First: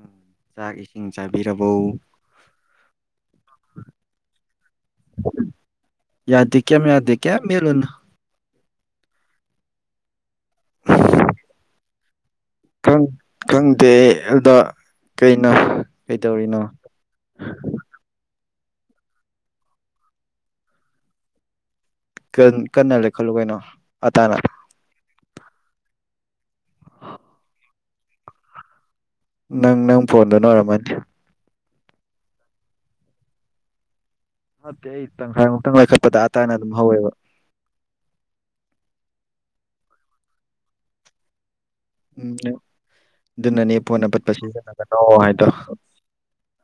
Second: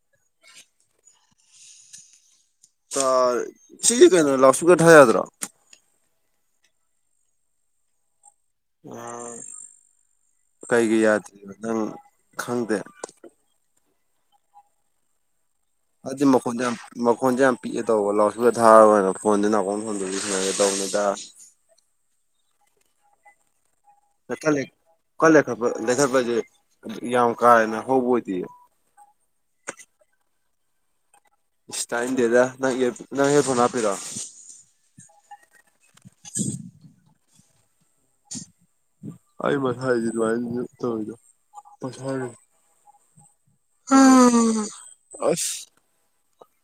ꯎꯝ ꯆꯥꯛ ꯏꯁꯤꯡ ꯆꯥꯕꯤꯔꯕꯣ ꯆꯥ ꯁꯤ ꯀꯩꯅꯣ ꯂꯥꯎꯗ ꯁ꯭ꯄ꯭ꯤꯛꯀꯔ ꯊꯥ ꯌꯥꯗ꯭ꯔꯣ ꯌꯥꯗꯦ ꯀꯦꯝ ꯌꯥꯗꯦ ꯀꯦꯝ ꯃꯦꯠꯂꯨꯅꯨ ꯎꯝ ꯀꯩꯒꯤ ꯌꯥꯗ꯭ꯔꯤꯕ ꯅꯪ ꯈꯪꯗꯦ ꯈꯪ ꯈꯪꯗꯦ ꯑꯗ ꯀꯩ ꯑꯗꯨꯗꯤ ꯃꯈꯣꯟ ꯌꯥꯝ ꯃꯈꯣꯟꯖꯦ ꯌꯥꯝ ꯄꯤꯛꯑꯦ ꯇꯧꯕ ꯂꯥꯎꯗꯁ ꯑꯗꯨꯒ ꯊꯥꯔ ꯑꯣꯏꯅ ꯐꯣꯟꯗꯨ ꯅꯥꯀꯣꯡ ꯐꯣꯟꯗ ꯌꯁꯤꯟꯅꯒꯦ ꯇꯧꯕꯅꯤ ꯇ ꯀꯟ ꯀꯟꯅ ꯂꯩꯈꯠꯂꯨ ꯀꯩꯅꯣ ꯑꯇꯥꯅ ꯀꯟ ꯂꯩꯈꯠꯄ ꯂꯩꯈꯠꯄꯖꯦ ꯌꯥꯝ ꯀꯥ ꯍꯦꯟꯅ ꯍꯧꯕ ꯑꯣꯏꯗꯤꯌꯦ ꯅꯪ ꯅꯪ ꯐꯣꯟꯗꯨꯅ ꯑꯣꯏꯔꯝꯃꯅꯤ ꯏꯁ ꯇꯥꯏꯅꯤꯡꯗꯦꯗ ꯅꯪ ꯑꯦꯌꯔ ꯅꯪ ꯍꯦꯗ ꯐꯣꯟ ꯍꯥꯄꯤꯔꯣ ꯍꯥꯞꯇꯦꯍꯦ ꯇꯪꯈꯥꯏꯃꯨꯛꯇꯪ ꯂꯥꯏꯈꯠꯄꯗ ꯑꯇꯥꯅ ꯑꯗꯨꯝ ꯍꯧꯋꯦꯕ ꯎꯝ [unintelligible] ꯑꯗꯨꯅꯅꯦ ꯄꯣꯟ ꯑꯄꯠꯄ ꯁꯤꯖꯤꯟꯅꯒꯅꯣ ꯍꯥꯏꯗꯣ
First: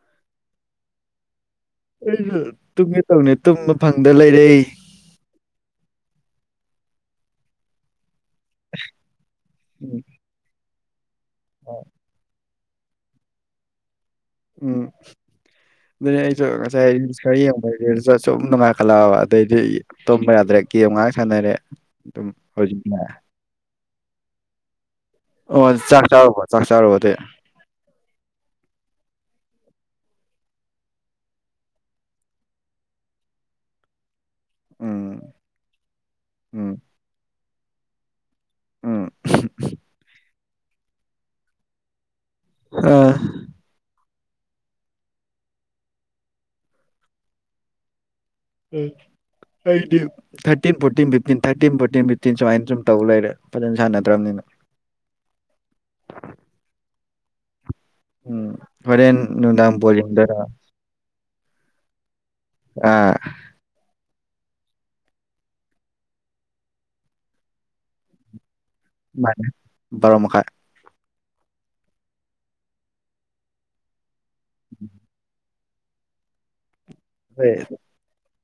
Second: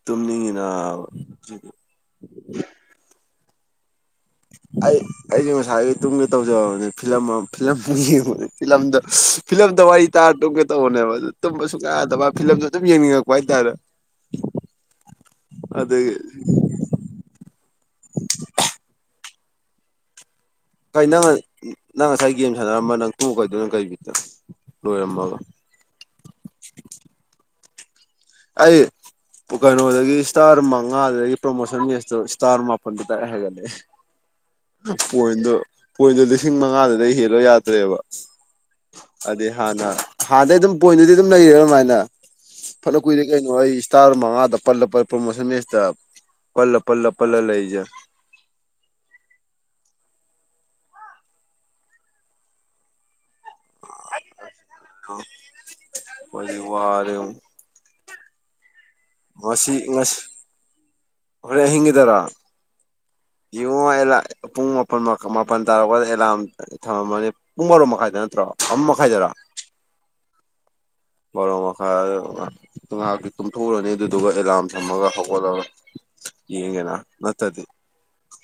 ꯇꯨꯝꯅꯤꯡꯉꯤꯅ ꯁꯤ ꯑꯩꯖꯦ ꯇꯨꯝꯒꯦ ꯇꯧꯅꯤ ꯑꯩ ꯑꯩꯖꯨ ꯉꯁꯥꯏꯗꯒꯤ ꯇꯨꯝꯒꯦ ꯇꯧꯖꯕꯅꯦ ꯐꯤꯂꯝ ꯑꯃ ꯐꯤꯂꯝ ꯐꯤꯂꯝꯗ ꯐꯤꯂꯝꯗ ꯋꯥꯔꯤ ꯇꯥꯔ ꯇꯨꯝꯒꯦ ꯇꯧꯕꯅꯦꯕ ꯑꯗꯨ ꯇꯨꯝꯕ ꯁꯨꯛꯌꯥ ꯌꯥꯗꯕ ꯐꯤꯂꯝꯗꯣ ꯑꯗꯨꯝ ꯌꯦꯡꯅꯤꯡꯉꯛꯄ ꯍꯥꯏꯇꯥꯔꯦ ꯎꯝ ꯑꯗꯒꯤ ꯑꯗꯨꯅꯦ ꯑꯩꯖꯨ ꯉꯁꯥꯏ ꯔꯤꯁ ꯈꯔꯥ ꯌꯦꯡꯕ ꯔꯤꯁꯇꯨ ꯁꯨꯝ ꯅꯨꯡꯉꯥꯏꯈꯠꯂꯛꯑꯕ ꯗꯩꯗꯤ ꯇꯨꯝꯕ ꯌꯥꯗ꯭ꯔꯦ ꯒꯦꯝ ꯀꯩ ꯉꯥꯏꯍꯥꯛ ꯅꯪ ꯁꯥꯟꯅꯔꯦ ꯅꯪ ꯑꯗꯨꯝ ꯉꯁꯥꯏ ꯒꯦꯝ ꯁꯥꯟꯅꯔꯝꯕ ꯍꯧꯖꯤꯛꯅ ꯅꯪ ꯇꯣꯈꯩꯗꯨꯅ ꯅꯪ ꯀꯩ ꯕꯤꯠꯇ ꯂꯣꯏꯔꯝꯃꯒ ꯑꯣ ꯆꯥꯛ ꯆꯥꯔꯨꯕ ꯆꯥꯛ ꯆꯥꯔꯨꯕ ꯑꯗꯨꯏ ꯑꯩ ꯀꯩꯅꯣꯗꯒꯤ ꯁ꯭ꯇꯥꯔ ꯃꯉꯥꯗꯒꯤ ꯄ꯭ꯔꯣꯃꯣꯁꯟ ꯌꯦꯁꯇꯨ ꯁ꯭ꯇꯥꯔ ꯃꯥꯄꯜꯗꯨ ꯗꯥꯏꯔꯦꯛ ꯍꯥꯏꯒꯠꯂꯛꯑꯦ ꯎꯝ ꯄꯣ꯭ꯏꯟꯗꯣ ꯄꯣ꯭ꯏꯟꯗꯣ ꯂꯤꯁꯤꯡ ꯎꯝ ꯃꯉꯥꯗꯨꯗ ꯍꯦꯜꯂꯣ ꯌꯥꯗ꯭ꯔꯦꯕ ꯎꯝ ꯑꯗꯨꯗꯤ ꯍꯥꯟꯅ ꯍꯥꯟꯅꯗꯩ ꯑꯗꯨꯝ ꯄꯣ꯭ꯏꯟꯗꯨꯗꯤ ꯑꯗꯨꯝ ꯂꯩꯔꯦꯅ ꯑꯗꯨꯃꯥꯏꯅ ꯐꯅ ꯑꯥ ꯀꯨꯏꯔꯦ ꯀꯩꯅꯣ ꯑꯩ ꯁꯈꯇꯥꯔ ꯃꯉꯥꯗ ꯄꯜ ꯄꯜ ꯄ꯭ꯔꯃꯣꯁꯟ ꯃꯦꯁ ꯇ ꯄꯜꯂ ꯄꯜꯂ ꯄꯜꯂ ꯂꯩꯔꯤꯖꯦ ꯎꯝ ꯑꯩꯗꯤ thirteen fourteen fifteen thirteen fourteen fifteen ꯁꯨꯃꯥꯏꯅ ꯁꯨꯝ ꯇꯧ ꯂꯩꯔꯦ ꯐꯖꯅ ꯁꯥꯟꯅꯇꯗ꯭ꯔꯃꯤꯅ ꯍꯧꯖꯤꯛ ꯋꯥꯔꯦ ꯑꯃꯨꯛ ꯎꯝ ꯍꯣꯔꯦꯟ ꯉꯁꯤ ꯅꯨꯡꯗꯥꯡ ꯕꯣꯜ ꯉꯁꯤ ꯌꯦꯡꯗꯣꯏꯔꯣ ꯍꯣꯔꯦꯟ ꯑꯍꯤꯡꯒꯤꯗꯔꯣ ꯑꯥ ꯌꯦꯡꯉꯣ ꯑꯦꯂ ꯄꯨꯡ ꯃꯥꯄꯜ ꯃꯥꯄꯜ ꯇꯥꯔꯛꯄꯗ ꯑꯦꯂꯥꯝ ꯊꯝꯃꯝꯃꯅꯤ ꯄꯨꯡ ꯕꯔꯣ ꯃꯈꯥꯏꯗ ꯅꯠꯇ꯭ꯔꯣ ꯑꯃ ꯃꯈꯥꯏꯗꯔꯥ ꯃꯥꯅꯦꯕꯥꯔꯣ ꯃꯈꯥꯏ ꯕꯥꯔꯣ ꯃꯈꯥꯏ ꯉꯥꯏꯍꯥꯛꯇꯤ ꯀꯨꯝꯊꯣꯛꯎꯔꯅꯤ ꯑꯗꯨꯗꯨꯒ ꯑꯦꯂꯥꯔꯝ ꯊꯝꯃꯒ ꯍꯧꯒꯠꯂꯒ ꯌꯦꯉꯦꯅꯥ ꯍꯣꯏ ꯅꯠꯇꯗꯤ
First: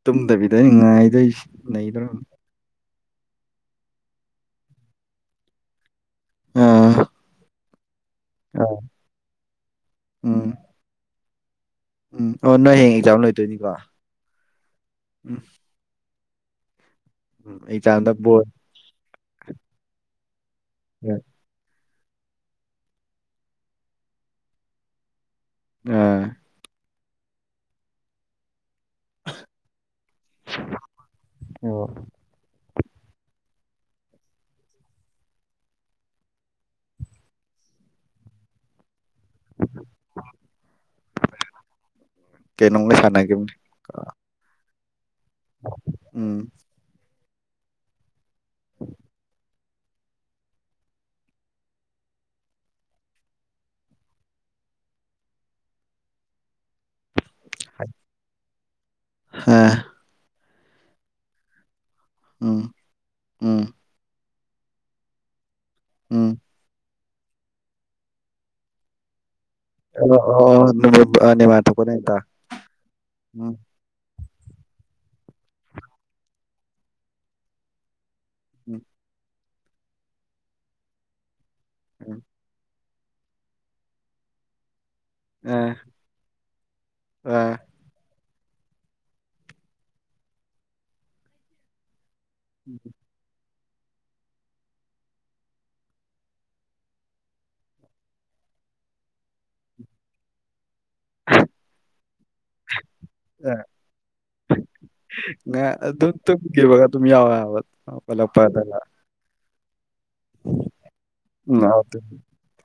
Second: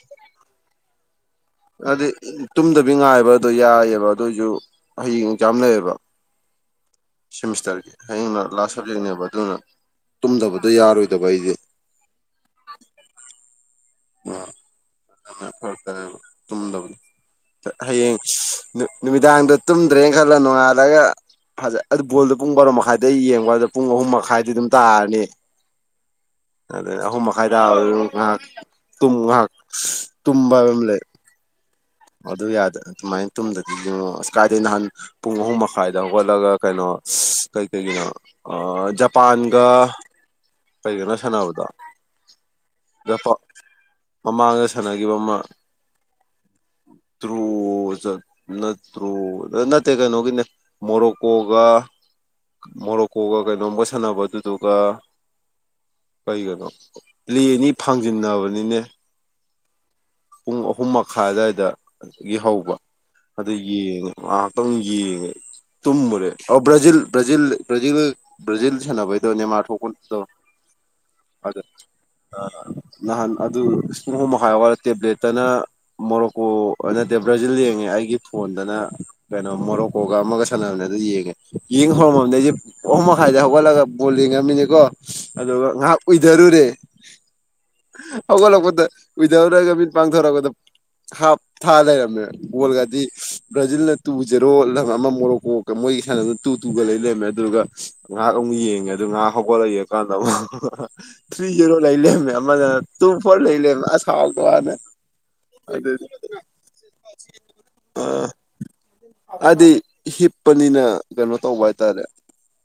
ꯇꯨꯝꯗꯕꯤꯗ ꯑꯩ ꯉꯥꯏꯗꯣꯏꯁꯦ ꯍꯥꯏꯗꯤ ꯇꯨꯝꯗꯕꯤ ꯉꯥꯏꯕꯗꯣ ꯌꯥꯏꯌꯦꯕ ꯑꯗꯨꯏꯖꯨ ꯍꯌꯦꯡ ꯑꯦꯛꯖꯥꯝ ꯂꯩꯌꯦꯕ ꯑꯥ ꯁꯦꯃꯤꯁꯇꯔꯒꯤ ꯍꯌꯦꯡꯅ ꯂꯥꯁ ꯑꯥ ꯁꯕꯖꯦꯛꯅꯦꯕ ꯑꯗꯨꯅ ꯎꯝ ꯇꯨꯝꯗꯕꯗꯣ ꯌꯥꯔꯣꯏ ꯗꯕ ꯑꯩꯖꯦ ꯎꯝ ꯑꯣ ꯅꯣꯏ ꯍꯌꯦꯡ ꯑꯦꯛꯖꯥꯝ ꯂꯣꯏꯗꯣꯏꯅꯤꯀꯣ ꯑ ꯎꯝ ꯐꯔ ꯐꯔꯛ ꯇꯥꯢꯌꯦꯕ ꯇꯨꯝꯗꯧꯕꯗꯣ ꯎꯝ ꯑꯦꯛꯖꯥꯝꯗ ꯍꯌꯦꯡ ꯕꯣꯜ ꯅꯨꯃꯤꯗꯥꯡꯗꯣ ꯇꯨꯝꯗ꯭ꯔꯦꯅ ꯈꯜꯂꯣ ꯅꯣꯡꯉꯥꯜꯂꯒ ꯐꯖ ꯑꯗꯨ ꯕꯣꯜꯗꯣ ꯄꯨꯡ ꯕꯥꯔꯣ ꯃꯈꯥꯏꯗ ꯌꯦꯡꯕ ꯑꯗ ꯄꯨꯡ ꯑꯍꯨꯝ ꯃꯈꯥꯏꯗꯤ ꯑꯗꯨꯝ ꯇꯥꯔꯅꯤ ꯑꯥ ꯑꯍꯨꯝ ꯃꯈꯥꯏ ꯇꯥꯔꯁꯨ ꯉꯥꯏꯍꯥꯛ ꯇꯨꯝ ꯉꯥꯏꯍꯥꯛ ꯇꯨꯝꯕ ꯍꯥꯢꯕ ꯑꯃ ꯂꯩ ꯑꯣ ꯑꯗꯨ ꯌꯥꯗꯦ ꯑꯗꯨꯃꯥꯏꯅ ꯇꯨꯝꯗꯗꯤ ꯏꯕꯨꯡꯉꯣ ꯀꯥꯏꯗꯩ ꯅꯍꯥꯟ ꯄꯨꯡ ꯑꯍꯨꯝ ꯃꯈꯥꯏꯗ ꯍꯒꯠꯂꯒ ꯀꯩꯅꯣ ꯑꯁ ꯀꯩ ꯀꯩꯒꯤꯅꯣ ꯖꯄꯥꯟꯒ ꯀꯩꯒꯅꯣ ꯁꯥꯟꯅꯕꯗꯣ ꯀꯩꯩꯅꯣꯒ ꯖꯄꯥꯟ ꯁꯥꯟꯅꯒꯤꯝꯅꯦ ꯃꯃꯥꯡꯗ ꯁꯥꯟꯅꯈꯤꯕ ꯎꯝ ꯇ꯭ꯔꯣ ꯆꯠ ꯅꯠꯇ꯭ꯔꯣ ꯅꯠ ꯅꯠꯇꯦ ꯀꯩꯅꯣꯒꯤꯅꯦ ꯃꯣꯔꯣꯛꯀꯣꯒ ꯃꯣꯔꯣꯀꯣꯒ ꯀꯩꯅꯣꯒ ꯁꯥꯟꯅꯕ ꯑꯗꯨꯗꯨꯒ ꯀꯩꯒ ꯅꯣ ꯐꯥꯡꯖꯤꯟꯅꯕꯅꯤꯅꯦ ꯑꯥ ꯄꯨꯡ ꯑꯍꯨꯝ ꯃꯈꯥꯏ ꯑꯗꯥꯏꯗ ꯑꯗꯒꯤ ꯎꯝ ꯍꯧꯕ ꯑꯗ ꯎꯝ ꯌꯦꯡꯉꯦ ꯉꯍꯥꯛꯇꯪ ꯌꯦꯡꯉꯦ ꯇꯨꯝꯃꯨꯔꯦ ꯎꯝ ꯕ꯭ꯔꯖꯤꯜ ꯕ꯭ꯔꯖꯤꯜ ꯕ꯭ꯔꯖꯤꯜ ꯕ꯭ꯔꯖꯤꯜ ꯁꯅꯕꯩ ꯑꯗꯣ ꯑ ꯅꯦꯃꯥꯔ ꯇꯨꯕ ꯅꯨꯃꯤꯠꯇ ꯑ ꯅꯍꯥꯟ ꯑꯗꯨ ꯄꯨꯡ ꯑꯍꯨꯝ ꯃꯈꯥꯏ ꯍꯧꯒꯠꯂ ꯇꯦꯕ꯭ꯂꯦꯠꯇꯅ ꯃꯣꯔꯣꯀꯣ ꯑ ꯅꯠꯇꯦ ꯕ꯭ꯔꯖꯤꯜ ꯌꯦꯡꯉꯦ ꯑꯩꯒꯤ ꯐꯣꯟꯗꯅ ꯎꯝ ꯀꯩꯅꯣ ꯃꯣꯔꯣꯀꯣꯒ ꯑꯃꯒ ꯁꯥꯟꯅꯕꯅꯦ ꯑꯗꯨ ꯌꯦꯡꯉꯦ ꯌꯦꯡ ꯎꯝ ꯍꯧꯔꯝꯃꯅꯦ ꯑꯩꯁꯦ ꯑꯍꯨꯝ ꯃꯈꯥꯏꯗ ꯍꯧꯒꯠꯂꯒ ꯕꯣꯜ ꯂꯡꯉꯝꯃꯤꯅꯤꯀꯣ ꯑꯗꯨꯒ ꯑ ꯉꯥꯏꯍꯥꯛ ꯎꯏꯊꯔꯨꯔꯦ ꯑ ꯍꯧꯒꯠꯂꯛꯄꯗ ꯎꯢꯊꯔꯨꯔꯒ ꯃꯤꯠ ꯄꯥꯡꯊꯣꯔꯛꯄꯗ ꯍꯥꯞ ꯊꯥ ꯂꯩꯔꯝꯃꯦ ꯕꯣꯜꯒꯗꯤ ꯕ꯭ꯔꯖꯤꯜꯅ ꯇꯨ ꯖꯦꯔꯣ ꯂꯝ ꯑꯃ ꯃꯣꯔꯣꯀꯣꯒ ꯃꯣꯏꯒꯤ ꯁꯥꯟꯅꯅ ꯇꯨ ꯇꯨꯒ ꯂꯩ ꯂꯩꯔꯝꯃꯦ ꯑꯗꯨꯗꯨꯒ ꯉꯍꯥꯛ ꯌꯦꯡꯉꯦ ꯉꯥꯛ ꯍꯧꯒꯠꯂꯛꯒ ꯌꯦꯡꯀꯥꯟꯗ ꯊ꯭ꯔꯤ ꯖꯦꯔꯣ ꯂꯩ ꯂꯩꯔꯝꯃꯦ ꯑꯃꯅꯦ ꯇꯨ ꯐꯣꯔ ꯂꯩ ꯂꯩꯔꯝꯃꯦ ꯑꯁ ꯍꯥꯎꯇꯕꯅꯤꯗ ꯉꯥꯛ ꯑꯗꯨꯛ ꯇꯨꯝꯈꯤꯕꯒ ꯑꯗꯨꯝ ꯌꯥꯎꯋꯦ ꯍꯥꯢꯕ ꯍꯧꯒꯠꯂꯛꯄꯗꯀ ꯑꯗꯤ ꯍꯤꯞꯄꯅꯤꯅ ꯀꯩꯅꯣ ꯎꯝ ꯇꯧꯕ ꯍꯥꯏꯇꯥꯔꯦ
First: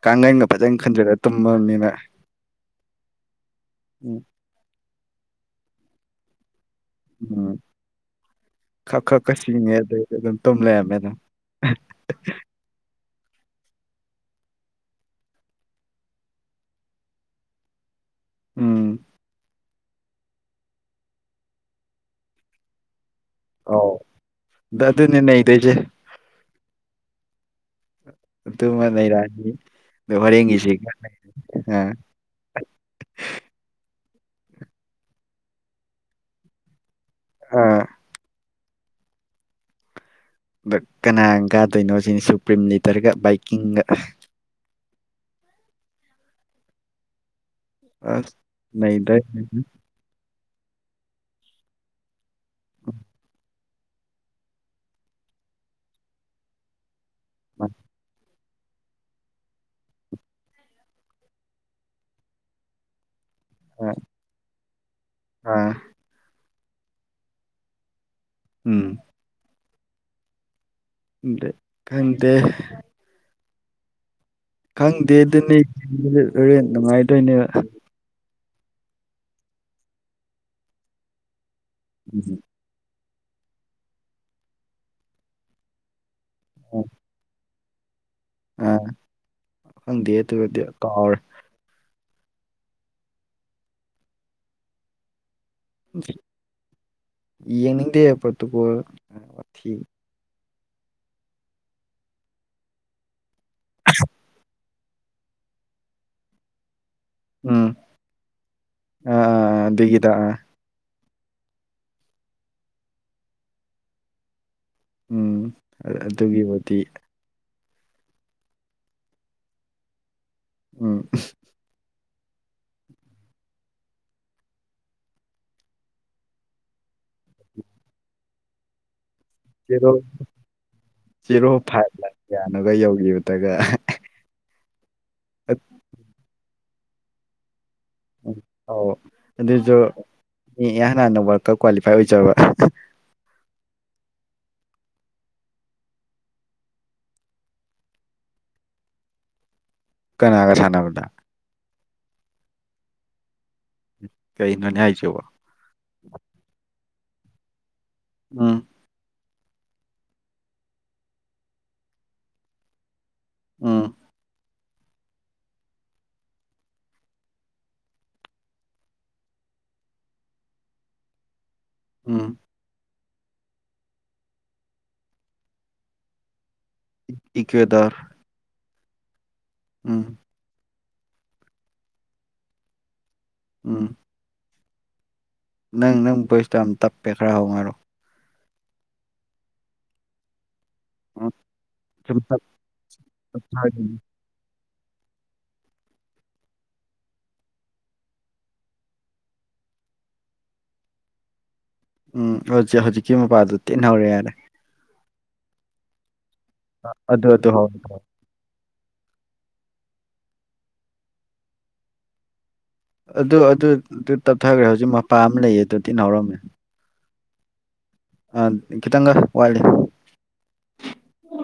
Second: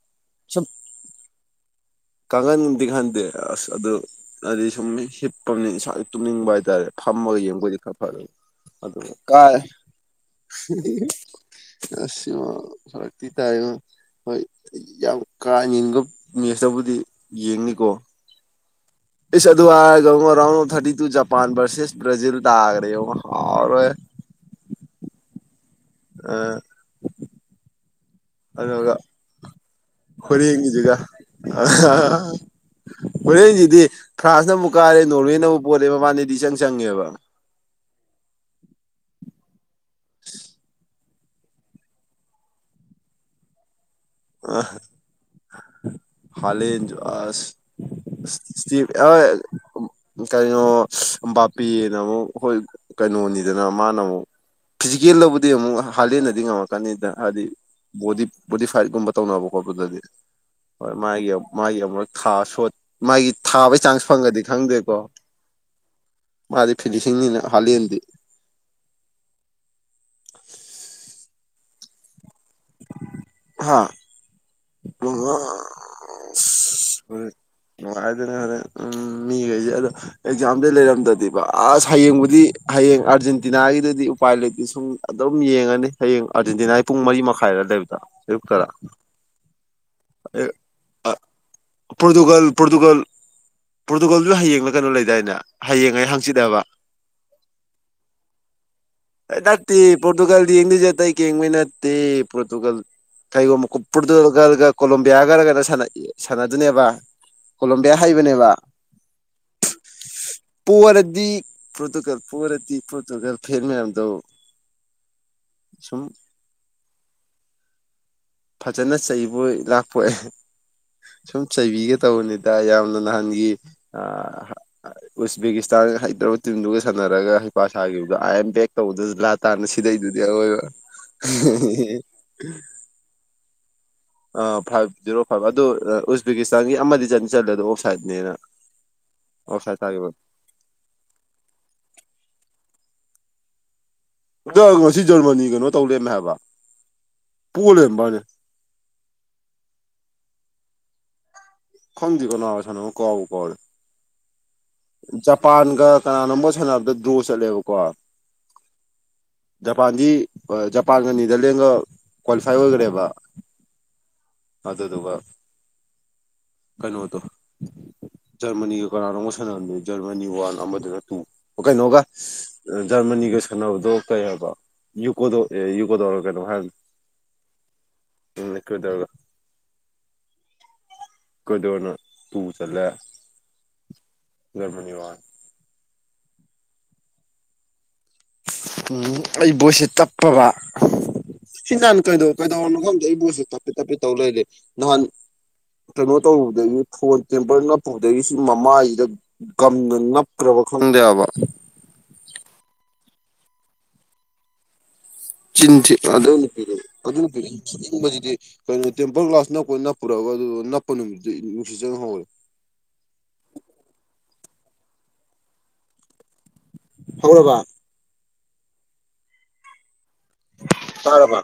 ꯀꯥꯡꯒꯟꯒ ꯁꯨꯝ ꯐꯖꯅ ꯈꯟꯖꯤꯜꯂ ꯇꯨꯝꯃꯕꯅꯤꯅ ꯀꯥꯡꯈꯟꯗꯤ ꯈꯟꯗꯦ ꯑꯁ ꯑꯗꯨ ꯎꯝ ꯍꯥꯏꯗꯤ ꯁꯨꯝ ꯍꯤꯞꯄꯒꯤ ꯏꯁꯥꯁꯤ ꯇꯨꯝꯅꯤꯡꯕ ꯍꯥꯏꯇꯥꯔꯦ ꯐꯝꯃꯒ ꯎꯝ ꯌꯦꯡꯕ ꯑꯣꯢꯗꯤ ꯈꯥ ꯐꯗꯧꯕ ꯈꯞ ꯑꯗꯨꯝ ꯈꯞ ꯈ ꯀꯥꯔꯦ ꯆꯤꯡꯉꯦ ꯑꯗꯩꯗꯤ ꯑꯗꯨꯝ ꯇꯨꯝ ꯂꯩꯔꯝꯃꯦ ꯍꯤꯍꯤꯍꯤ ꯑꯗꯨꯝ ꯑꯁ ꯌꯥ ꯐꯔꯦ ꯇꯤ ꯇꯥꯢꯉꯣ ꯍꯣꯏ ꯌꯥꯝ ꯀꯥꯍꯟꯅꯤꯡꯕ ꯃꯦꯁꯇꯕꯨ ꯗꯤ ꯌꯦꯡꯅꯤꯀꯣ ꯎꯝ ꯏꯁ ꯑ ꯑꯗꯨ ꯍꯥꯢꯔꯒ round of thirty two Japan versus Brazil ꯇꯥꯈ꯭ꯔꯦꯉꯣ ꯑꯧ ꯗꯗꯨꯅꯤ ꯅꯩꯗꯣꯏꯁꯦ ꯑꯥ ꯑꯗꯨꯃ ꯅꯩꯔꯅꯤ ꯍꯣꯔꯦꯟꯒꯤꯁꯤꯒ [inaudible] ꯍꯣꯔꯦꯟꯖꯤꯗꯤ ꯈ꯭ꯔꯥꯟꯁꯅ ꯑꯃꯨꯛ ꯀꯥꯔꯦ ꯅꯣꯔꯋꯦꯅꯃꯨꯛ ꯄꯣꯔꯦ ꯃꯕꯥꯟꯅꯤꯗꯤ ꯏꯆꯪ ꯆꯪꯉꯦꯕ ꯑꯥ ꯗ ꯀꯅꯥ ꯀꯥꯗꯣꯏꯅꯣ ꯁꯤꯅꯤ ꯁꯨꯄ꯭ꯔꯤꯝ ꯂꯤꯗꯔꯒ ꯕꯥꯏꯛꯀꯤꯡꯒ [inaudible] ꯍꯥꯂꯦꯟꯖꯨ ꯑꯁ ꯑꯁ ꯅꯩꯗꯣꯏꯅꯤ [unintelligible] ꯀꯩꯅꯣ ꯕꯥꯄꯦꯅ ꯃꯨꯛ ꯍꯣꯏ ꯀꯩꯅꯣꯅꯤ ꯑꯗꯨꯅ ꯃꯥꯅ ꯑꯃꯨꯛ ꯐꯤꯖꯤꯀꯦꯜꯗꯕꯨꯗꯤ ꯑꯃꯨꯛ ꯍꯥꯂꯟꯅꯗꯤ ꯉꯝꯃꯛꯀꯅꯤꯗ ꯍꯥꯏꯗꯤ ꯕꯣꯗꯤ ꯕꯣꯗꯤꯐꯥꯏꯠ ꯀꯨꯝꯕ ꯇꯧꯅꯕ ꯈꯣꯠꯄꯗꯗꯤ ꯍꯣꯏ ꯃꯥꯒꯤ ꯃꯥꯒꯤ ꯑꯃꯨꯛ ꯈꯥ ꯁꯣꯠ ꯃꯥꯒꯤ ꯊꯥꯕꯩ ꯑ ꯆꯥꯟꯁ ꯐꯪꯉꯗꯤ ꯈꯪꯗꯦꯀꯣ ꯑ ꯃꯥꯗꯤ ꯐꯤꯅꯤꯁꯤꯡꯅꯤꯅ ꯍꯥꯂꯦꯟꯗꯤ ꯎꯝ ꯗꯦ ꯈꯪꯗꯦ ꯍꯥꯥ ꯈꯪꯗꯦ ꯑꯗꯨꯅꯤ ꯍꯣꯔꯦꯟ ꯅꯨꯡꯉꯥꯏꯗꯣꯏꯅꯦꯕ [unintelligible] ꯅꯨꯡꯉꯥꯏꯗꯅꯦ ꯍꯣꯔꯦꯟ ꯎꯝ ꯃꯤꯒꯩꯁꯦ ꯑꯗꯣ ꯑꯦꯛꯖꯥꯝꯗ ꯂꯩꯔꯝꯗꯗꯤꯕ ꯑꯁ ꯍꯌꯦꯡꯕꯨꯗꯤ ꯍꯌꯦꯡ ꯑꯥꯔꯖꯦꯟꯇꯤꯅꯥꯒꯤꯗꯗꯤ ꯎꯄꯥꯏ ꯂꯩꯇꯦ ꯁꯨꯝ ꯑꯗꯨꯝ ꯌꯦꯡꯉꯅꯤ ꯍꯌꯦꯡ ꯑꯥꯔꯖꯦꯟꯇꯤꯅꯥꯒꯤ ꯎꯝ ꯄꯨꯡ ꯃꯔꯤ ꯃꯈꯥ ꯈꯥꯏꯔ ꯂꯩꯕꯗꯣ ꯑꯌꯨꯛꯇꯔꯥ ꯑꯥ ꯈꯪꯗꯦ ꯑꯗꯨꯒꯗꯤ ꯀꯥꯎꯔꯦ ꯄꯣꯔꯇꯨꯒꯜ ꯄꯣꯔꯇꯨꯒꯜ ꯄꯣꯔꯇꯨꯒꯜꯖꯨ ꯍꯌꯦꯡꯂ ꯀꯩꯅꯣ ꯂꯩꯗꯥꯏꯅꯦ ꯍꯌꯦꯡꯉꯩ ꯍꯪꯆꯤꯠꯑꯕ ꯌꯦꯡꯅꯤꯡꯗꯦ ꯄꯣꯔꯇꯨꯒꯜ ꯊꯤ ꯅꯠꯇꯦ ꯄꯣꯔꯇꯨꯒꯜ ꯌꯦꯡꯗꯤꯖꯦ ꯑꯇꯩ ꯀꯤꯝꯒꯤ ꯅꯇꯦ ꯄ꯭ꯔꯣꯇꯨꯒꯜ ꯀꯩꯒꯨꯝꯕ ꯄꯣꯔꯇꯨꯒꯜꯒ ꯀꯣꯂꯣꯝꯕꯤꯌꯥ ꯒꯔ ꯀꯩꯅꯣ ꯁꯥꯟꯅꯩ ꯁꯥꯟꯅꯗꯨꯅꯦꯕ ꯎꯝ ꯀꯣꯂꯣꯝꯕꯤꯌꯥ ꯍꯩꯕꯅꯦꯕ ꯑꯥ ꯑꯥ ꯑꯗꯨꯒꯤꯗ ꯑꯥ ꯄꯣꯔ ꯗꯤ ꯄ꯭ꯔꯣꯇꯨꯒꯜ ꯄꯣꯔꯗꯤ ꯄ꯭ꯔꯣꯇꯨꯒꯜ ꯐꯦꯟ ꯃꯌꯥꯝꯗꯣ ꯎꯝ ꯁꯨꯝ ꯑꯗꯨꯒꯤꯕꯨꯗꯤ ꯐꯖꯅ ꯆꯩꯕꯣꯏ ꯂꯥꯛꯄꯣꯏ ꯎꯝ ꯁꯨꯝ ꯆꯩꯕꯤꯒꯦ ꯇꯧꯕꯅꯤꯗ ꯌꯥꯝꯅ ꯅꯍꯥꯟꯒꯤ ꯑꯥ ꯎꯖꯕꯦꯀꯤꯁꯇꯥꯟ ꯍꯩꯇꯕ ꯇꯤꯝꯗꯨꯒ ꯁꯥꯟꯅ ꯅꯔꯒ ꯍꯩꯄꯥ ꯁꯥꯒꯤꯕꯗꯣ ꯑꯥ ꯌꯦꯝ ꯕꯦꯛ ꯇꯧꯕꯗꯣ ꯖꯦꯔꯣ ꯖꯦꯔꯣ ꯐꯥꯏꯚ ꯂꯥ ꯀꯌꯥꯅꯣꯒ ꯌꯧꯒꯤꯕꯗꯒ ꯐꯥꯏꯚ ꯖꯤꯔꯣ ꯐꯥꯏꯚ ꯑꯗꯨ ꯎꯖꯕꯦꯀꯤꯁꯇꯥꯟꯒꯤ ꯑꯃꯗꯤ ꯆꯠ ꯆꯜꯂꯦꯗꯣ ꯑꯣꯞ ꯑꯧ ꯑꯗꯨꯖꯨ ꯇꯥꯈꯤꯕ ꯃꯤ ꯍꯥꯟ ꯍꯥꯟꯅ ꯋꯥꯜ ꯀꯞ ꯀ꯭ꯋꯥꯂꯤꯐꯥꯏ ꯑꯣꯏꯖꯕ ꯗ ꯉꯁꯤ ꯖꯔꯃꯅꯤ ꯀꯩꯅꯣ ꯇꯧꯂꯩꯔꯝꯃꯦ ꯍꯥꯏꯕ ꯄꯣꯂꯩꯝꯕꯥꯅꯦ ꯀꯅꯥꯒ ꯁꯥꯟꯅꯕꯗ ꯈꯪꯗꯦ ꯀꯅꯥꯒ ꯁꯥꯅꯃꯣ ꯀꯥꯎꯕꯨ ꯀꯥꯎꯔꯦ ꯀꯩꯅꯣꯅꯦ ꯍꯥꯏꯁꯤꯕꯣ ꯖꯄꯥꯟꯒ ꯀꯅꯥꯅꯣꯝꯕ ꯁꯥꯟꯅꯕꯗ ꯗ꯭ꯔꯣ ꯆꯠꯂꯦꯕꯀꯣ ꯎꯝ ꯖꯄꯥꯟꯗꯤ ꯖꯄꯥꯟꯒ ꯅꯦꯗꯔꯂꯦꯟꯒ ꯀ꯭ꯋꯥꯂꯤꯐꯥꯏ ꯑꯣꯏꯒ꯭ꯔꯦꯕ ꯎꯝ ꯑꯗꯨꯗꯨꯒ ꯀꯩꯅꯣꯗꯣ ꯖꯔꯃꯅꯤꯒꯤ ꯀꯅꯥꯅꯣꯝꯒ ꯖꯔꯃꯅꯤ ꯋꯥꯟ ꯑꯃꯗꯨꯒ ꯇꯨ ꯑꯣ ꯀꯩꯅꯣꯒ ꯎꯝ ꯖꯔꯃꯅꯤꯒ ꯁꯥꯟꯅꯕꯗꯣ ꯀꯩ ꯍꯥꯏꯕ ꯌꯨꯀꯣꯗꯣ ꯑꯦ ꯌꯨꯀꯣꯗꯧꯔꯒ ꯀꯩꯅꯣ ꯍꯥꯏꯕꯅꯤ ꯏꯀ꯭ꯋꯦꯗꯔ [unintelligible] ꯎꯝ ꯀꯦꯗꯔꯅ ꯇꯨ ꯆꯜꯂꯦ ꯎꯝ ꯖꯔꯃꯅꯤ ꯋꯥꯟ ꯅꯪ ꯅꯪ ꯄꯣꯏꯁꯇꯣ ꯌꯥꯝ ꯇꯞꯄꯦ ꯈꯔ ꯍꯧꯅ ꯍꯥꯏꯔꯣ ꯎꯝ ꯑꯩ ꯕꯣꯏꯁꯁꯦ ꯇꯞꯄꯕ ꯎꯝ ꯁꯤ ꯅꯍꯥꯟ ꯁꯨꯝ ꯀꯩꯗ ꯇꯞ ꯀꯩꯗꯧꯔꯝꯅꯣ ꯈꯪꯗꯦ ꯑꯩꯕꯣꯏꯁ ꯁꯨ ꯇꯞꯄꯤ ꯇꯞꯊꯒꯤꯅꯤ ꯇꯞꯄꯤ ꯇꯧ ꯂꯩꯔꯦ ꯅꯍꯥꯟ ꯀꯩꯅꯣ ꯇꯧꯕꯗꯒꯤ ꯐꯣꯟ ꯇꯦꯝꯄꯔ ꯅꯞꯄꯨꯕꯗꯒꯤ ꯃꯃꯥꯏꯖꯤꯗ ꯒꯝꯅ ꯅꯞꯈ꯭ꯔꯕ ꯈꯪꯗꯦꯍꯥꯕ ꯎꯝ ꯍꯧꯖꯤꯛ ꯍꯧꯖꯤꯛꯀꯤ ꯃꯄꯥꯗꯨ ꯇꯤꯍꯧꯔꯦ ꯌꯥꯔꯦ ꯆꯤꯟꯊꯤ ꯑꯗꯨ ꯅꯨꯄꯤꯗꯨ ꯑꯗꯨ ꯅꯨꯄꯤꯗꯨ ꯊꯤꯅꯤꯡꯕꯖꯤꯗꯤ ꯀꯩꯅꯣ ꯇꯦꯝꯄꯜ ꯒꯂꯥꯁ ꯅꯞꯄ ꯅꯞꯄꯨꯔꯒ ꯑꯗꯨ ꯅꯞꯄ ꯅꯨꯃꯤꯠꯇꯩ ꯅꯨꯡꯁꯤꯠ ꯆꯪꯍꯧꯔꯦ ꯑꯗꯨ ꯑꯗꯨ ꯇꯞꯊꯈ꯭ꯔꯦ ꯍꯧꯖꯤꯛ ꯃꯄꯥ ꯑꯃ ꯂꯩꯌꯦ ꯑꯗ ꯇꯤꯟꯍꯧꯔꯝꯃꯦ ꯍꯧꯔꯕꯥ ꯑꯥ ꯈꯤꯇꯪꯒ ꯋꯥꯠꯂꯤ ꯇꯥꯔꯕ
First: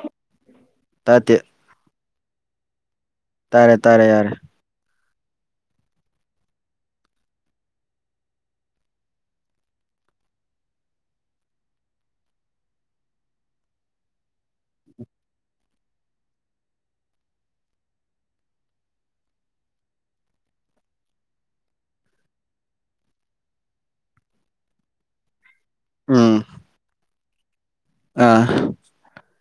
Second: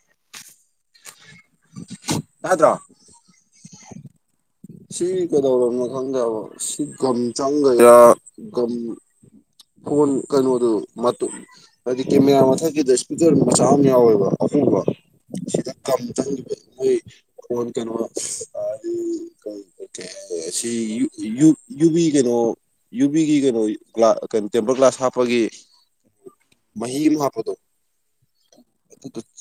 ꯇꯥꯗꯦ ꯇꯗ꯭ꯔꯣ ꯇꯥꯔꯦ ꯇꯥꯔꯦ ꯌꯥꯔꯦ ꯁꯤ ꯀꯩꯗꯧꯔꯕꯣ ꯈꯪꯗꯦꯕ ꯁꯤ ꯒꯝ ꯆꯪꯒꯩꯔ ꯒꯝ ꯐꯣꯟ ꯀꯩꯅꯣꯗꯨ ꯃꯇꯨꯝ ꯍꯥꯏꯗꯤ ꯀꯦꯃꯦꯔꯥ ꯃꯊꯛꯀꯤꯗ ꯏꯁꯄꯤꯀꯔ ꯃꯆꯥ ꯑꯃ ꯌꯥꯎꯋꯦꯕ ꯍꯣꯕ ꯁꯤꯗ ꯒꯝ ꯆꯪꯈꯤꯕ ꯃꯣꯏ ꯐꯣꯟ ꯀꯩꯅꯣ ꯑꯗꯤ ꯀꯩ ꯀꯩꯍꯥꯢꯔꯦ ꯁꯤ ꯌꯨ ꯌꯨ ꯌꯨꯕꯤ ꯀꯩꯅꯣ ꯌꯨꯕꯤꯒꯤ ꯀꯩꯅꯣ ꯒ꯭ꯜꯥꯁ ꯀꯩꯅꯣ ꯇꯦꯝꯄꯜ ꯒ꯭ꯂꯥꯁ ꯍꯥꯞꯄꯒꯤ ꯎꯝ ꯃꯍꯤ ꯑꯃ ꯍꯥꯞꯄꯗꯣ ꯑꯥ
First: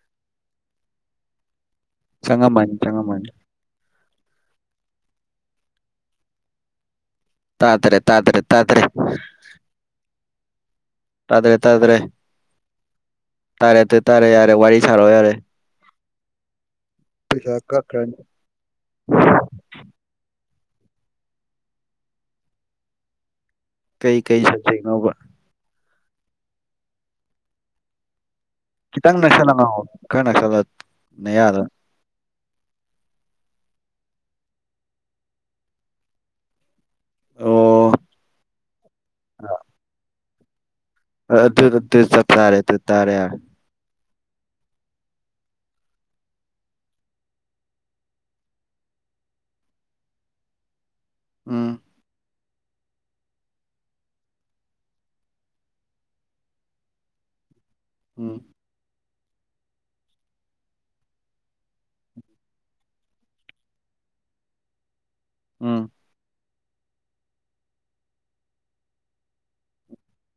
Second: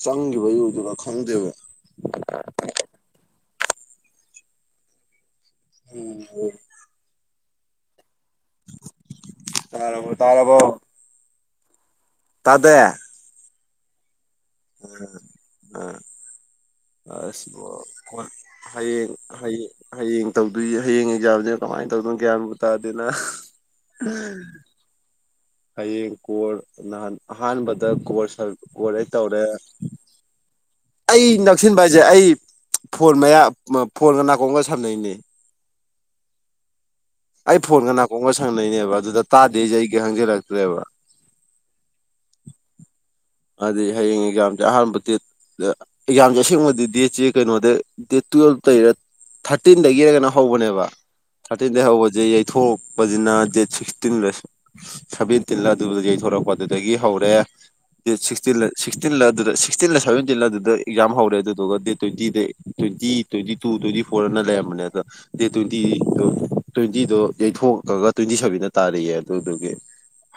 ꯆꯪꯈꯤꯕꯩ ꯑꯣꯢꯗꯣꯢꯔ ꯈꯪꯗꯦꯕ ꯆꯪꯉꯝꯃꯅꯤ ꯆꯪꯉꯝꯃꯅꯤ ꯎꯝ ꯋꯣ ꯇꯥꯗ꯭ꯔꯦ ꯇꯥꯗ꯭ꯔꯦ ꯇꯥꯗ꯭ꯔꯦ ꯇꯥꯔꯕꯣ ꯇꯥꯔꯕꯣ ꯇꯥꯗ꯭ꯔꯦ ꯇꯥꯗ꯭ꯔꯦ ꯇꯥꯗꯦ ꯇꯥꯔꯦ ꯑꯗꯨ ꯇꯥꯔꯦ ꯌꯥꯔꯦ ꯋꯥꯔꯤ ꯁꯥꯔꯛꯑꯣ ꯌꯥꯔꯦ ꯑꯁ ꯄꯩꯁꯥ ꯢꯕꯣ ꯀꯛꯈ꯭ꯔꯅꯤ ꯀꯣꯜ ꯍꯌꯦꯡ ꯍꯌꯦꯡ ꯍꯌꯦꯡ ꯇꯧ- ꯄꯨꯢꯌꯦ ꯍꯌꯦꯡ ꯑꯦꯛꯖꯥꯝꯅꯦ ꯀꯃꯥꯏꯅ ꯇꯧꯗꯣꯢꯅꯣ ꯒ꯭ꯌꯥꯟꯕꯨ ꯇꯥꯗꯦꯅ ꯍꯥ ꯀꯩꯀꯩ ꯁꯕꯖꯦꯛꯅꯣꯕ ꯍꯌꯦꯡ ꯀꯣꯔ ꯅꯍꯥꯟ ꯑꯍꯥꯟꯕꯗ ꯀꯣꯔ ꯁꯕ ꯑꯣꯔꯦ ꯈꯤꯇꯪ ꯇꯧꯔꯦ ꯅꯛꯁꯜꯂ ꯉꯥꯡꯉꯣ ꯈꯔ ꯅꯛꯁꯜꯂ ꯑꯩ ꯅꯌꯥꯗ ꯅꯛꯁꯤꯟꯕ ꯍꯥꯏꯁꯦ ꯑꯩ ꯐꯣꯟ ꯃꯌꯥ ꯐꯣꯟꯒ ꯅꯥꯀꯣꯡꯒ ꯁꯝꯅꯩꯅꯦ ꯑꯩ ꯐꯣꯟꯒ ꯑꯣ ꯅꯥꯀꯣꯡꯒ ꯁꯝꯅꯩꯅꯦꯕ ꯑꯗꯨꯗ ꯇꯥꯗꯦꯁꯦ ꯑꯩꯒꯤ ꯍꯪꯖꯜꯂꯛꯇ꯭ꯔꯦꯕ ꯑꯗꯨ ꯑꯗꯨ ꯆꯞ ꯆꯔꯦ ꯑꯗꯨ ꯇꯥꯔꯦ ꯌꯔꯦ ꯑꯗꯨꯗꯤ ꯍꯌꯦꯡ ꯑꯦꯛꯖꯥꯝꯁꯦ ꯑꯍꯥꯟꯕ ꯗꯦꯠ ꯑ ꯑꯦꯛꯖꯥꯝꯁꯦ ꯑꯁꯦꯡꯕꯗꯤ ꯗꯦꯠꯁꯤ ꯀꯩꯅꯣꯗ ꯗꯦꯠ ꯇꯨꯋꯦꯜꯞꯇꯩꯔ ꯊꯥꯔꯇꯤꯟꯗꯒꯤꯔ ꯀꯩꯅꯣꯝ ꯍꯧꯕꯅꯦꯕ ꯎꯝ ꯊꯥꯔꯇꯤꯟꯗꯒꯤ ꯍꯧꯕꯁꯦ ꯌꯩ ꯊꯣꯛꯄꯁꯤꯅ ꯗꯦꯠ ꯁꯤꯛꯁꯇꯤꯟ ꯁꯚꯦꯟꯇꯤꯟꯂ ꯑꯗꯨꯗ ꯌꯩꯊꯣꯔꯛꯄ ꯑꯗꯨꯗꯒꯤ ꯍꯧꯔꯦ ꯗꯦꯠ ꯎꯝ ꯁꯤꯛꯇꯤꯜ ꯁꯤꯛ ꯇꯤꯟꯂ ꯑꯗꯨꯗ ꯁꯤꯛꯁꯇꯤꯟꯂ ꯁꯚꯦꯟꯇꯤꯟꯂ ꯑꯗꯨꯗ ꯑꯦꯛꯖꯥꯝ ꯍꯧꯔꯦ ꯑꯗꯨꯗꯨꯒ ꯗꯦꯠ ꯇ꯭ꯋꯦꯟꯇꯤꯗꯩ ꯇ꯭ꯋꯦꯟꯇꯤ ꯇ꯭ꯋꯦꯟꯇꯤ ꯇꯨ ꯇ꯭ꯋꯦꯟꯇꯤ- ꯐꯣꯔꯅ ꯂꯩꯔꯝꯕꯅꯦ ꯑꯗ ꯗꯦꯠ ꯎꯝ ꯇꯦꯟꯇꯤꯗꯨ ꯇ꯭ꯋꯦꯟꯇꯤꯗꯣ ꯌꯩꯊꯣꯛꯑꯒ ꯇ꯭ꯋꯦꯟꯇꯤ ꯁꯚꯦꯟꯗ ꯇꯥꯔꯦꯌꯦ ꯑꯗꯨꯗꯨꯒꯤ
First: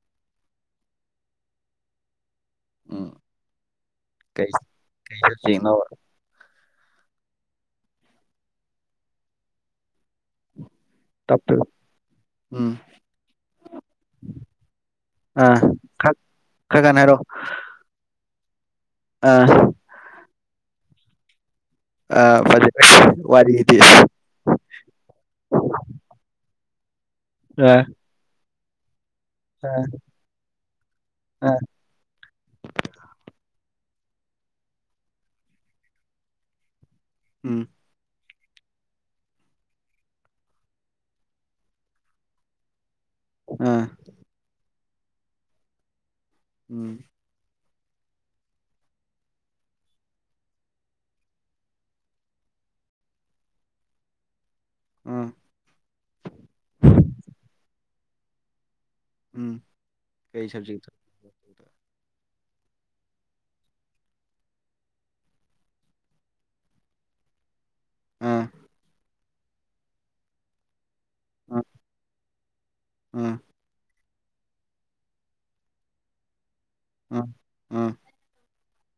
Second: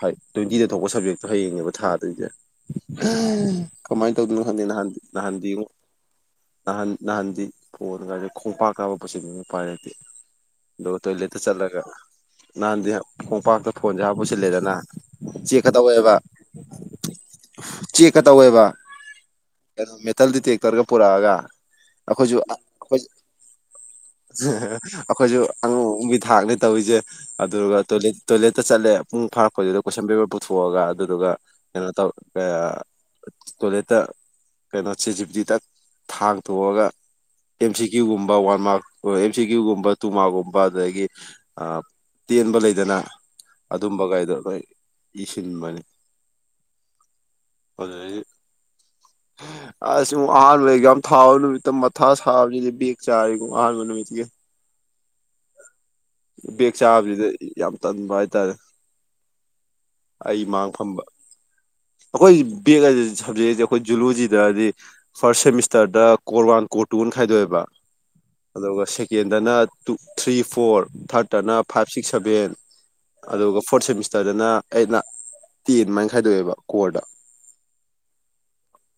ꯍꯥꯢ ꯇ꯭ꯋꯦꯟꯇꯤꯗ ꯊꯣꯛꯄ ꯁꯕꯖꯦꯛꯇꯣ ꯍꯌꯦꯡꯅꯦꯕ ꯊꯥꯗꯣꯏꯁꯦ ꯎꯝ ꯑꯥ ꯀꯃꯥꯏꯅ ꯇꯧꯗꯣꯏꯅꯣ ꯀꯩ ꯈꯪꯗꯦ ꯅꯍꯥꯟ ꯀꯩ ꯅꯍꯥꯟꯗꯤ ꯉꯣ ꯁꯕꯖꯦꯛꯅꯣꯕ ꯅꯍꯥꯟ ꯅꯍꯥꯟꯗꯤ ꯐꯣꯟ ꯀꯗꯦ ꯈꯣꯡꯄꯥꯛꯇ ꯍꯥꯞꯄ ꯄꯨꯁꯤꯟꯕꯤꯅꯤ ꯎꯄꯥꯢꯂꯩꯇꯦ ꯗꯨꯒ ꯇꯣꯏꯂꯦꯠꯇ ꯇꯞꯄꯦꯕ ꯆꯠꯂꯒ ꯎꯝ ꯅꯍꯥꯟꯗꯤ ꯈꯣꯡꯄꯥꯛꯇ ꯐꯣꯟꯁꯦ ꯍꯥꯞꯄꯒ ꯄꯨꯁꯤꯜꯂꯦꯗꯅ ꯆꯦꯛꯀ ꯇꯧꯋꯦꯕ ꯈꯔꯥ ꯀꯟꯅ ꯍꯥꯢꯔꯛꯑꯣ ꯆꯦꯛꯀ ꯇꯧꯋꯦꯕ ꯀꯩꯅꯣ ꯃꯦꯇꯜ ꯗꯤꯇꯦꯛꯇꯔꯒ ꯄꯨꯔꯛꯑꯒ ꯑ ꯐꯖꯔꯦ ꯋꯥꯔꯤꯗꯤ ꯑꯍꯥꯍꯥ ꯑꯩꯈꯣꯏꯁꯨ ꯑꯉꯝ ꯑꯉꯝꯕꯤ ꯊꯥꯛꯅꯦ ꯇꯧꯔꯤꯁꯦ ꯑꯗꯨꯒ ꯑꯥ ꯇꯣꯢꯂꯦꯠ ꯇꯣꯂꯦꯠꯇ ꯆꯠꯂꯦ ꯎꯝ ꯐꯥꯔꯛꯄꯩꯗꯨꯗ ꯑꯥ ꯀꯣꯏꯁꯟ ꯄꯦꯄꯔ ꯄꯨꯊꯣꯛꯑꯒ ꯑꯗꯨꯗꯨꯒ ꯑꯥ ꯀꯩꯅꯣ ꯇꯧ ꯑ ꯇꯣꯏꯂꯦꯠꯇ ꯀꯩꯅꯣ ꯆꯦꯠꯖꯤꯄꯤꯇꯤ ꯗ ꯊꯥꯡꯊꯣꯛꯑꯒ ꯎꯝ ꯑꯦꯝꯁꯤ ꯀ꯭ꯌꯨ ꯒꯨꯝ ꯋꯥꯟ ꯃꯥꯔꯛ ꯑ ꯑꯦꯝ ꯁꯤ ꯀ꯭ꯌꯨꯒꯨꯝꯕ ꯇꯨ ꯃꯥꯔꯛꯀꯨꯝꯕ ꯑꯗꯒꯤ ꯑ ꯇꯦꯟꯕ ꯂꯩꯗꯅ ꯑꯥ ꯑꯗꯨꯝꯕꯒꯩꯗꯣ ꯂꯣꯏ ꯏꯁꯤꯟꯕꯅꯦ ꯎꯝ ꯑꯗꯨꯗꯒꯤ [inaudible] ꯑꯁ ꯋꯥꯕꯗ ꯑꯦꯛꯖꯝ ꯊꯥꯕ ꯅꯨꯃꯤꯠꯇ ꯃꯥꯊꯥ ꯁꯥꯕꯖꯤꯗꯤ ꯕꯦꯛ ꯆꯥꯔꯦꯕꯨ ꯑꯍꯥꯟꯕ ꯅꯨꯃꯤꯠꯇꯨꯒꯤ ꯎꯝ ꯕꯦꯛ ꯆꯥꯕꯁꯤꯗ ꯌꯥꯝ ꯇꯟꯕ ꯍꯥꯏꯇꯥꯔꯦ ꯎꯝ ꯀꯩ ꯁꯕꯖꯦꯛꯇ ꯑꯩꯈꯣꯏꯒꯤ ꯕꯦꯛ ꯍꯥꯏꯖꯦ ꯁꯕꯖꯦꯛꯁꯦ ꯑꯩꯈꯣꯏ ꯖꯨꯂꯣꯖꯤꯗꯗꯤ ꯐꯥꯔꯁꯠ ꯁꯦꯃꯤꯁꯇꯔꯗ ꯀꯣꯔꯋꯥꯟ ꯀꯣꯔꯠ ꯇꯨꯅ ꯈꯥꯏꯗꯣꯛꯑꯦꯕ ꯑꯥ ꯑꯗꯨꯒ ꯁꯦꯀꯦꯟꯗꯅ ꯇꯨ ꯊ꯭ꯔꯤ ꯐꯣꯔ ꯊꯥꯔꯠꯇꯅ ꯑꯥ ꯐꯥꯏꯕ ꯁꯤꯛꯁ ꯁꯚꯦꯟ ꯑꯥ ꯑꯗꯨꯒ ꯐꯣꯔꯠ ꯁꯦꯃꯤꯁꯇꯔꯗꯅ ꯑꯩꯠꯅ ꯇꯦꯟꯃꯥꯏꯅ ꯈꯥꯏꯗꯣꯛꯑꯦꯕ ꯀꯣꯔꯗ ꯎꯝ ꯎꯝ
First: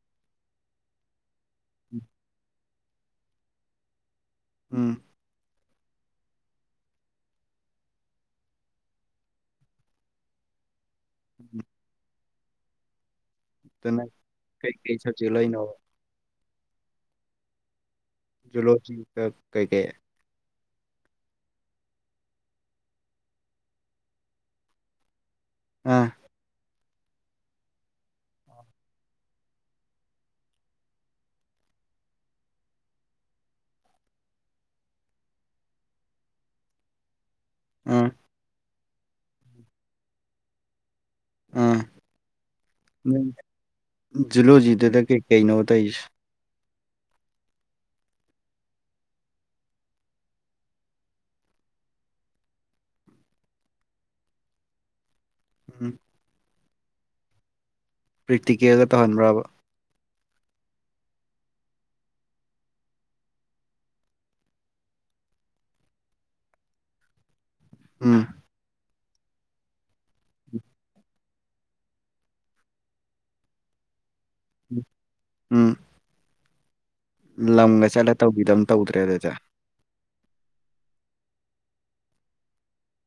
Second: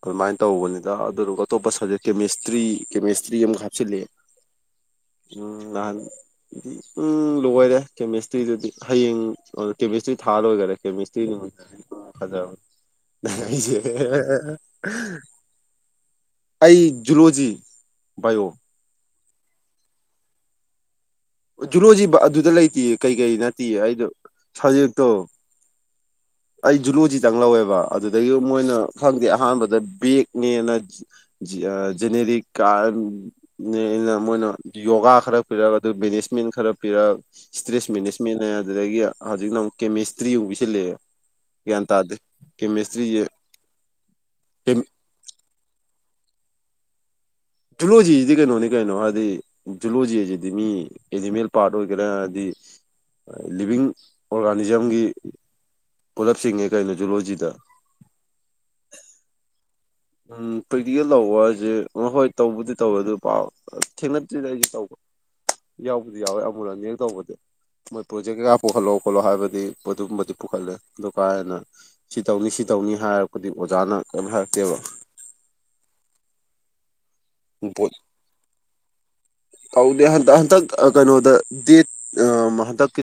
ꯑꯗꯨꯃꯥꯏꯅ ꯇꯧꯕꯅꯤꯗ ꯑꯗꯨꯗꯨꯒ ꯑꯇꯣꯞꯄ ꯁꯕꯖꯦꯛ ꯀꯦꯃꯤꯁꯇ꯭ꯔꯤ ꯀꯦꯃꯦꯁꯇ꯭ꯔꯤ ꯑꯃꯨꯛ ꯍꯥꯞꯆꯤꯜꯂꯦ ꯎꯝ ꯅꯍꯥꯟꯗꯤ ꯎꯝ ꯂꯣꯏꯔꯦ ꯀꯦꯃꯦꯁꯇ꯭ꯔꯤꯗꯨꯗꯤ ꯍꯌꯦꯡ ꯀꯦꯃꯦꯁꯇ꯭ꯔꯤ ꯊꯥ ꯂꯣꯏꯈꯔꯦ ꯀꯦꯃꯦꯁꯇ꯭ꯔꯤ ꯃꯨꯛ ꯗꯨꯝ ꯐꯖꯕ ꯑꯩꯖꯦ [inaudible] ꯑꯗꯨ ꯅꯪ ꯀꯩꯀꯩ ꯁꯕꯖꯦꯛ ꯂꯧꯔꯤꯅꯣꯕ ꯑꯩ ꯖꯨꯂꯣꯖꯤ ꯕꯥꯏꯑꯣ ꯖꯨꯂꯣꯖꯤꯒ ꯀꯩꯀꯩ ꯖꯨꯂꯣꯖꯤ ꯑꯗꯨꯗ ꯂꯩꯇꯦ ꯀꯩꯀꯩ ꯅꯠꯇꯤꯌꯦ ꯑꯩꯗꯣ ꯁꯖꯦꯛꯇꯣ ꯑꯥ ꯑꯩ ꯖꯨꯂꯣꯖꯤꯗꯪ ꯂꯧꯋꯦꯕ ꯑꯗꯨꯗꯒꯤ ꯃꯣꯏꯅ ꯈꯪꯗꯦ ꯑꯍꯥꯟꯕꯗ ꯕꯦꯛꯅꯦꯅ ꯖꯦꯅꯦꯔꯤꯛ ꯀꯥ ꯅꯦꯅ ꯃꯣꯏꯅ ꯌꯣꯒꯥ ꯈꯔ ꯄꯤꯔꯒ ꯑꯗꯨ ꯃꯦꯅꯤꯁ ꯃꯦꯟ ꯈꯔ ꯄꯤꯔꯛ ꯁ꯭ꯇꯔꯦꯁ ꯑꯥ ꯃꯦꯅꯦꯖꯃꯦꯟꯅꯦ ꯑꯗꯨꯗꯒꯤ ꯍꯧꯖꯤꯛꯅ ꯑꯃꯨꯛ ꯀꯦꯃꯦꯁꯇ꯭ꯔꯤ ꯑꯃꯨꯛ ꯄꯤꯁꯜꯂꯛꯑꯦ ꯑ ꯖꯨꯂꯣꯖꯤꯗꯨꯗ ꯀꯩꯀꯩꯅꯣꯕ ꯇꯩꯁꯦ ꯖꯨꯂꯣꯖꯤꯁꯤꯗꯤ ꯀꯩꯅꯣꯅꯤ ꯀꯩꯅꯣ ꯍꯥꯏꯗꯤ ꯖꯨꯂꯣꯖꯤꯁꯤꯗꯤ ꯃꯤ ꯑꯦꯅꯤꯃꯦꯜ ꯄꯥꯔꯠ ꯑꯣꯏꯒꯦꯔꯥ ꯍꯥꯏꯗꯤ ꯂꯤꯕꯤꯡ ꯑꯣꯔꯒꯥꯅꯤꯖꯝꯒꯤ ꯎꯝ ꯄꯨꯂꯞꯆꯤꯡꯉꯦ ꯀꯩꯅꯣ ꯖꯨꯂꯣꯖꯤꯗ ꯄ꯭ꯔꯦꯛꯇꯤꯀꯦꯜꯒ ꯇꯧꯍꯟꯕ꯭ꯔꯕ ꯎꯝ ꯄ꯭ꯔꯦꯛꯇꯤꯀꯦꯜ ꯂꯧꯕ ꯍꯥꯏꯁꯦ ꯍꯣꯏ ꯇꯧꯕꯗꯤ ꯇꯧꯋꯦ ꯑꯗꯨ ꯄꯥꯎ ꯊꯦꯡꯅꯗ꯭ꯔꯤꯗ ꯑꯩꯗꯤ ꯇꯧꯕ ꯌꯥꯎꯕꯗꯤ ꯌꯥꯎꯋꯦ ꯑꯃꯨꯔꯛ ꯑꯅꯤꯔꯛ ꯇꯧꯕꯗꯤ ꯃꯣꯏ ꯎꯝ ꯄ꯭ꯔꯣꯖꯦꯛ ꯀꯩꯀꯥ ꯄꯨꯣꯛꯈꯠꯂꯛꯑꯣ ꯈꯣꯠꯂꯣ ꯍꯥꯏꯕꯗꯤ ꯑꯗꯨꯝꯕꯗꯤ ꯄꯨꯈꯠꯂꯦ ꯑꯗꯨ ꯀꯥ ꯍꯦꯟꯅ ꯁꯤ ꯇꯧꯅꯤ ꯁꯤ ꯇꯧꯅꯤ ꯍꯥꯏꯔꯛꯄꯗꯤ ꯑꯣꯖꯥꯅ ꯀꯦꯝ ꯍꯥꯢꯔꯛꯇꯦꯕ ꯎꯝ ꯂꯝꯒ ꯆꯠꯂ ꯇꯧꯕꯤꯗꯣ ꯑꯝ ꯇꯧꯗ꯭ꯔꯦ ꯑꯗꯨꯗꯤ ꯇꯧꯗꯦ ꯍꯟꯇꯛ ꯍꯟꯇꯛ ꯀꯅꯣꯗ ꯗꯦꯠ ꯍꯟꯗꯛꯀꯤ